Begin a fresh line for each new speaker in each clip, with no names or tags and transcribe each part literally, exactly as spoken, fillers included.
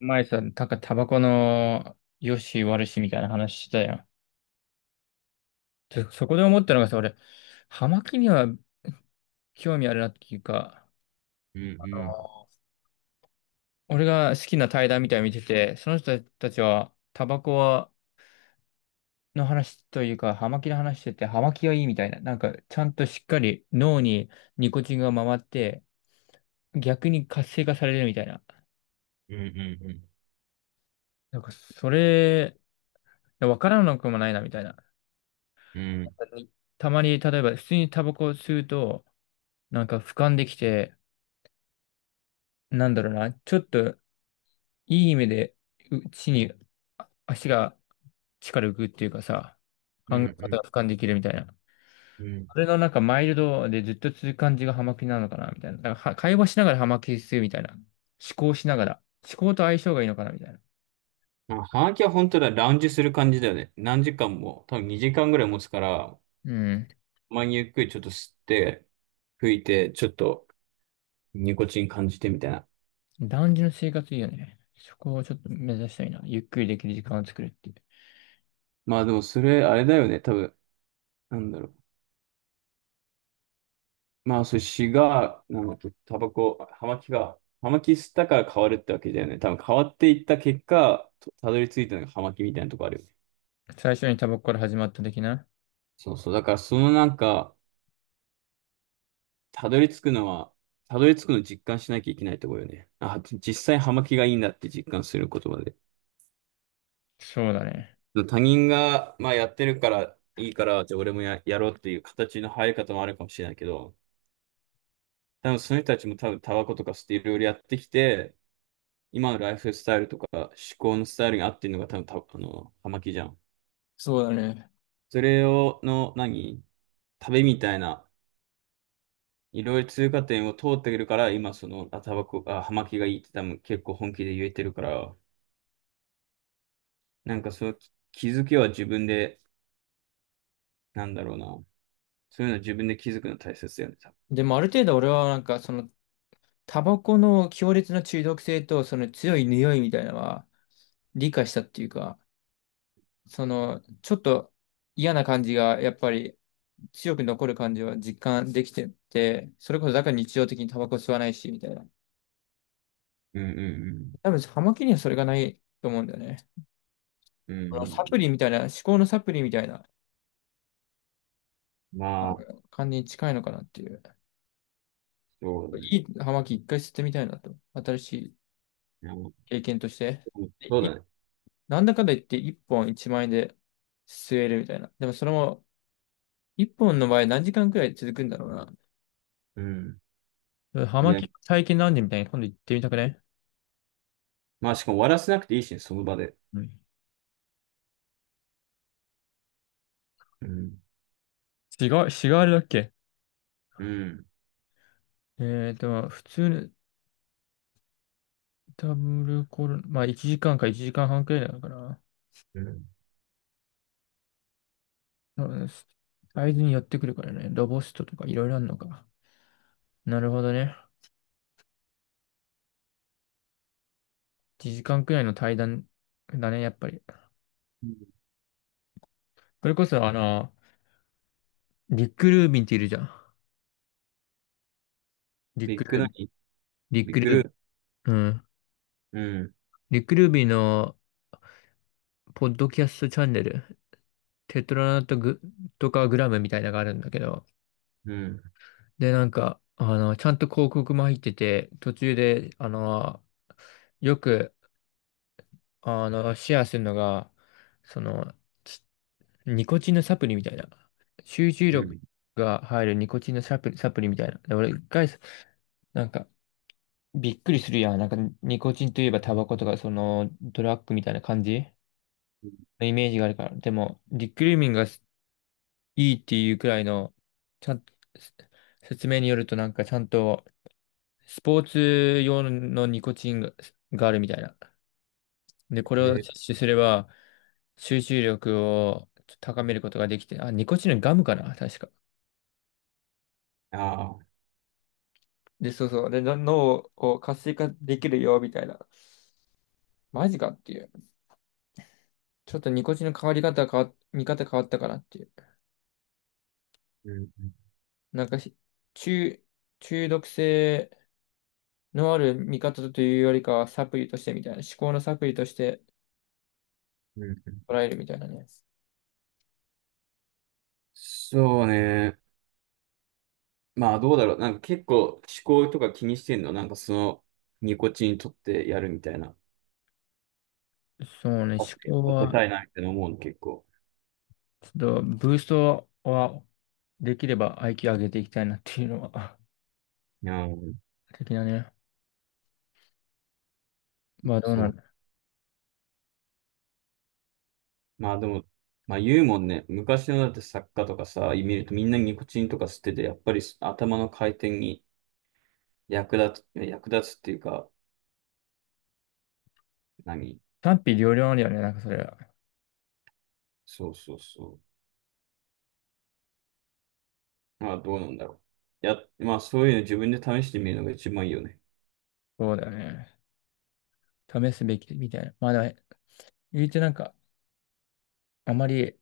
前さ、なんかタバコの良し悪しみたいな話してたやん。でそこで思ったのがさ、俺、葉巻には興味あるなっていうか、
うんうん
俺が好きな対談みたいなの見てて、その人たちはタバコはの話というか、葉巻の話してて、葉巻がいいみたいな、なんかちゃんとしっかり脳にニコチンが回って、逆に活性化されるみたいな。
うん
なんかそれ、わからなくもないなみたいな。
うんうん
たまに、例えば普通にタバコを吸うと、なんか俯瞰できて、なんだろうな、ちょっといい意味で、う地にあ足が力浮くっていうかさ、
う
考え
んう
方
ん
が俯瞰できるみたいな。
うん。
それのなんかマイルドでずっと続く感じがハマキなのかなみたいな。なんかは会話しながらハマキするみたいな。思考しながら。思考と相性がいいのかなみたいな。
まあ、ハガキは本当だ、ラウンジする感じだよね。何時間も、多分にじかんぐらい持つから、
うん。
まにゆっくりちょっと吸って、吹いて、ちょっとニコチン感じてみたいな。
男児の生活いいよね。そこをちょっと目指したいな。ゆっくりできる時間を作るっていう。
まあでもそれ、あれだよね、多分、なんだろう。まあそれ、シガー、なんだっけ、タバコ、ハマキが、ハマキ吸ったから変わるってわけだよね。多分変わっていった結果、とたどり着いたのがハマキみたいなとこあるよね。
最初にタバコから始まった的な。
そうそう。だからそのなんか、たどり着くのは、たどり着くの実感しなきゃいけないところよね。あ、実際葉巻がいいんだって実感することまで。
そうだね。
他人が、まあ、やってるからいいから、じゃあ俺もや、やろうっていう形の入り方もあるかもしれないけど、多分その人たちも多分タバコとかステいろいろやってきて、今のライフスタイルとか思考のスタイルに合ってるのが多分た、あの、葉巻じゃん。
そうだね。
それを、の、何旅みたいな、いろいろ通過点を通ってくるから、今その、あ、タバコ、あ、葉巻がいいって多分結構本気で言えてるから、なんかそう、き気づきは自分で、なんだろうな。そういうの自分で気づくの大切だよね、多分。
でもある程度俺はなんかそのタバコの強烈な中毒性と、その強い匂いみたいなのは理解したっていうか、その、ちょっと嫌な感じが、やっぱり強く残る感じは実感できてて、それこそだから日常的にタバコ吸わないし、みたいな。
うん
多分、葉巻にはそれがないと思うんだよね。
うんうん。う
こ
んう
のサプリ
ん。
みたいな、思考のサプリみたいな、
ま
あ
あ、
の、感じに近いのかなっていう。
そうだね。
いい葉巻一回吸ってみたいなと。新しい
いやもう
経験として。で
そうだ
い
ね。
なんだかんだ言っていっぽんいちまん円で吸えるみたいな。でもそれも、一本の場合何時間くらい続くんだろう
うん。
な。ハ
い
マ
や、
キ体験なんでみたいに今度行ってみたくね？
まあしかも終わらせなくていいしね、その場で。
うん。
うん。
違う、違う、あれだっけ？
うん。
えーと、普通のダブルコロナ、まあいちじかんかいちじかんはんくらいなのかな。
うん。
うん。サイズに寄ってくるからね。ロボストとかいろいろあるのか。なるほどね。いちじかんくらいの対談だね、やっぱり。
うん、
それこそあの、リック・ルービンっているじゃん。リッ
ビ
ク・
ッ
ル
グ
ービ
何
ン。リッ
ビ
ク・
ッグ
ルー
ル
ビ
ー。
ン。うん。
うん、
リック・ルービンのポッドキャストチャンネル。テトラナットグとかグラムみたいなのがあるんだけど、
うん、
で、なんか、あの、ちゃんと広告も入ってて、途中で、あの、よく、あの、シェアするのが、その、ちニコチンのサプリみたいな、集中
うん。
力が入るニコチンのサプリ、サプリみたいな。で、俺一回、なんか、びっくりするやん。なんか、ニコチンといえばタバコとか、その、ドラッグみたいな感じのイメージがあるから。でも、リクルーミンがいいっていうくらいの、ちゃん、説明によるとなんかちゃんとスポーツ用のニコチンが、があるみたいな。で、これを
え、
摂取すれば集中力を高めることができて、あ、ニコチンのガムかな、確か。
ああ、
で、そうそう。で、の脳を活性化できるよ、みたいな。マジかっていう。ちょっとニコチンの変わり方変わ、見方変わったかなっていう。
うん、
なんかし、中、中毒性のある見方というよりかはサプリとしてみたいな。思考のサプリとして、
うん、うん。
捉えるみたいなね。
そうね。まあ、どうだろう。なんか結構思考とか気にしてんのなんかその、ニコチン取ってやるみたいな。
そうね、
あ
思考
当てた
は、
いな、みたいな思うの結構。
ちょっと、ブーストは、できれば アイキュー 上げていきたいなっていうのは、
うん、
的なね。まあどうな
そ
る。
う。まあでも、まあ言うもんね。昔のだって作家とかさ、見るとみんなニコチンとか吸ってて、やっぱり頭の回転に役立つ、役立つっていうか、何
賛否両論あるよね、なんかそれは。
そうそうそう。まあ、どうなんだろう。や、まあ、そういうの自分で試してみるのが一番いいよね。
そうだよね。試すべきみたいな。まあだ、言うてなんか、あまり、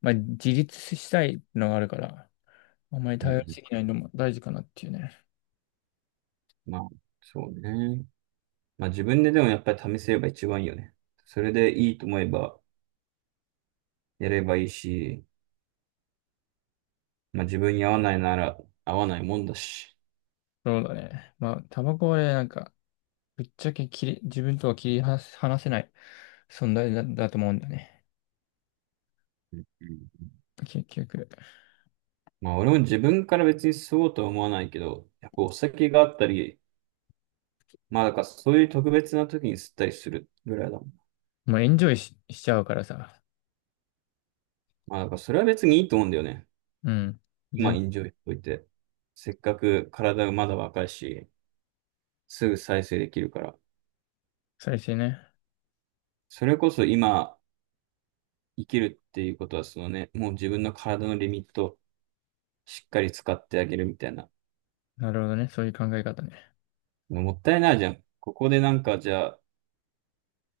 まあ自立したいのがあるから、あまり
うんう
頼り
ん。
すぎないのも大事かなっていうね。
まあ、そうね。まあ、自分ででもやっぱり試せれば一番いいよね。それでいいと思えばやればいいし、まあ、自分に合わないなら合わないもんだし。
そうだね。まあ、タバコはね、なんか、ぶっちゃけ切り、自分とは切り離せ離せない存在だ、だと思うんだね。
うん。
結局。
まあ、俺も自分から別に吸おうとは思わないけど、やっぱお酒があったり、まあ、だからそういう特別な時に吸ったりするぐらいだもん。
もうエンジョイし、しちゃうからさ。
まあ、だからそれは別にいいと思うんだよね。
うん。
今、エ
全、
ンジョイしといて。せっかく体がまだ若いし。すぐ再生できるから。
再生ね。
それこそ今生きるっていうことは、そのね、もう自分の体のリミットをしっかり使ってあげるみたいな。
なるほどね。そういう考え方ね。
もったいないじゃん。ここでなんかじゃあ、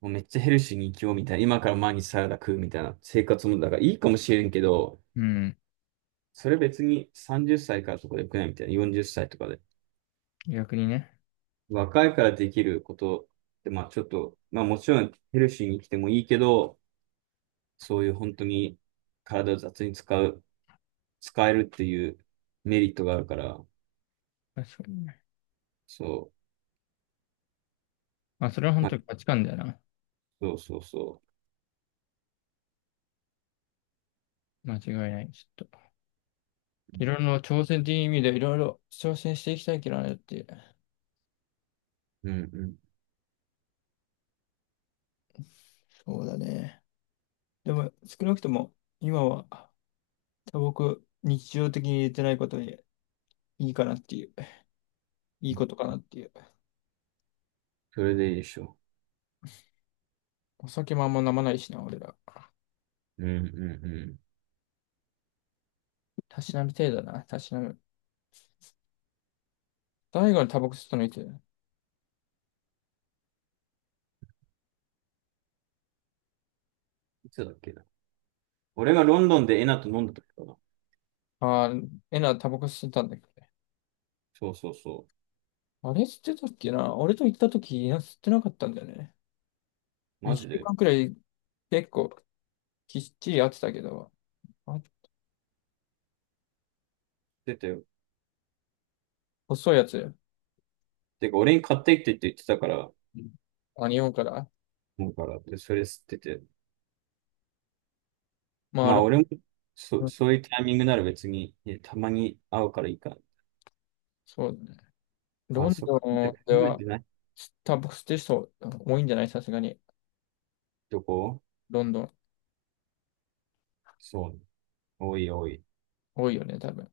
もうめっちゃヘルシーに生きようみたいな。今から毎日サラダ食うみたいな生活もだからいいかもしれんけど、
うん。
それ別にさんじゅっさいからとかでよくないみたいな。よんじゅっさいとかで。
逆にね。
若いからできることって、まあちょっと、まあもちろんヘルシーに生きてもいいけど、そういう本当に体を雑に使う。使えるっていうメリットがあるから、
確かにね。
そ
まあ、
う、
それは本
ま
当に
あ、
価値観だよな。
そうそうそ
間違いない。ちょっと。いろいろ挑戦という意味でいろいろ挑戦していきたいけどねっていう。
う。うんうん。
そうだね。でも、少なくとも、今は、多僕、日常的に入れてないことでいいかなっていう。いいことかなっていう。
それでいいでしょ
お酒もあんま飲まないしな、俺ら。
う。うんうんう
たしなむ程度だな。たしなむ。大悟のタバコ吸ったのいつ？
ん。いつだっけな。俺がロンドンでエナと飲んだ時かな。
あー、エナタバコ吸ってたんだけどね。
そうそうそ
あれ吸ってたっけな俺と行った時、いや、吸ってなかったんだよね。
う。マジ
2週
で。
間くらい結構きっちりやってたけど、あ、
出てよ。
細いやつ。
てか、俺に買ってきてって言ってたから、
うん。あ、日本から。
もうから、で、それ吸ってて。
まあ、
まあ、
ロ
俺も、そ、
ン、
そういうタイミングなら別に、ねたまに会うからいいか。
そうだね。
まあ、
ロン
そ
ド
こまで考
ンで
えて
は、
ない
タバコ吸ってる人多いんじゃないさすがに。
とこ
ロンドン。
そう。多い多い。
多いよね、多分。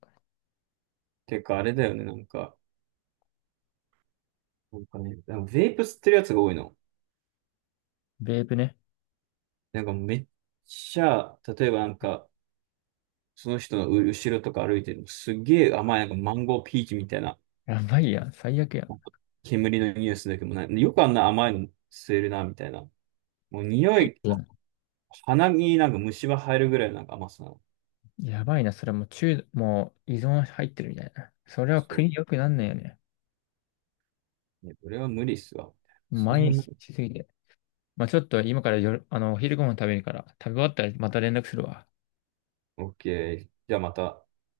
てか、あれだよね、なんか。なんかね、でもベイプ吸ってるやつが多いの。
ベープね。
なんかめっちゃ、例えばなんか、その人の後ろとか歩いてるの、すげえ甘い、なんかマンゴーピーチみたいな、
やばいやん。最悪やん。
なんか煙のニュースだけどもない、よくあんな甘いの吸えるな、みたいな。もう匂い、
いや、
鼻になんか虫歯入るぐらいなんか甘さなの。
やばいな。それもう中、もう依存入ってるみたいな。それは
そう。
国良くなんないよね。
いや、これは無理っすわ。そ
毎
んな、
日しすぎて。まあちょっと今からよる、あの、お昼ご飯食べるから、食べ終わったらまた連絡するわ。
オッケー。じゃあまた。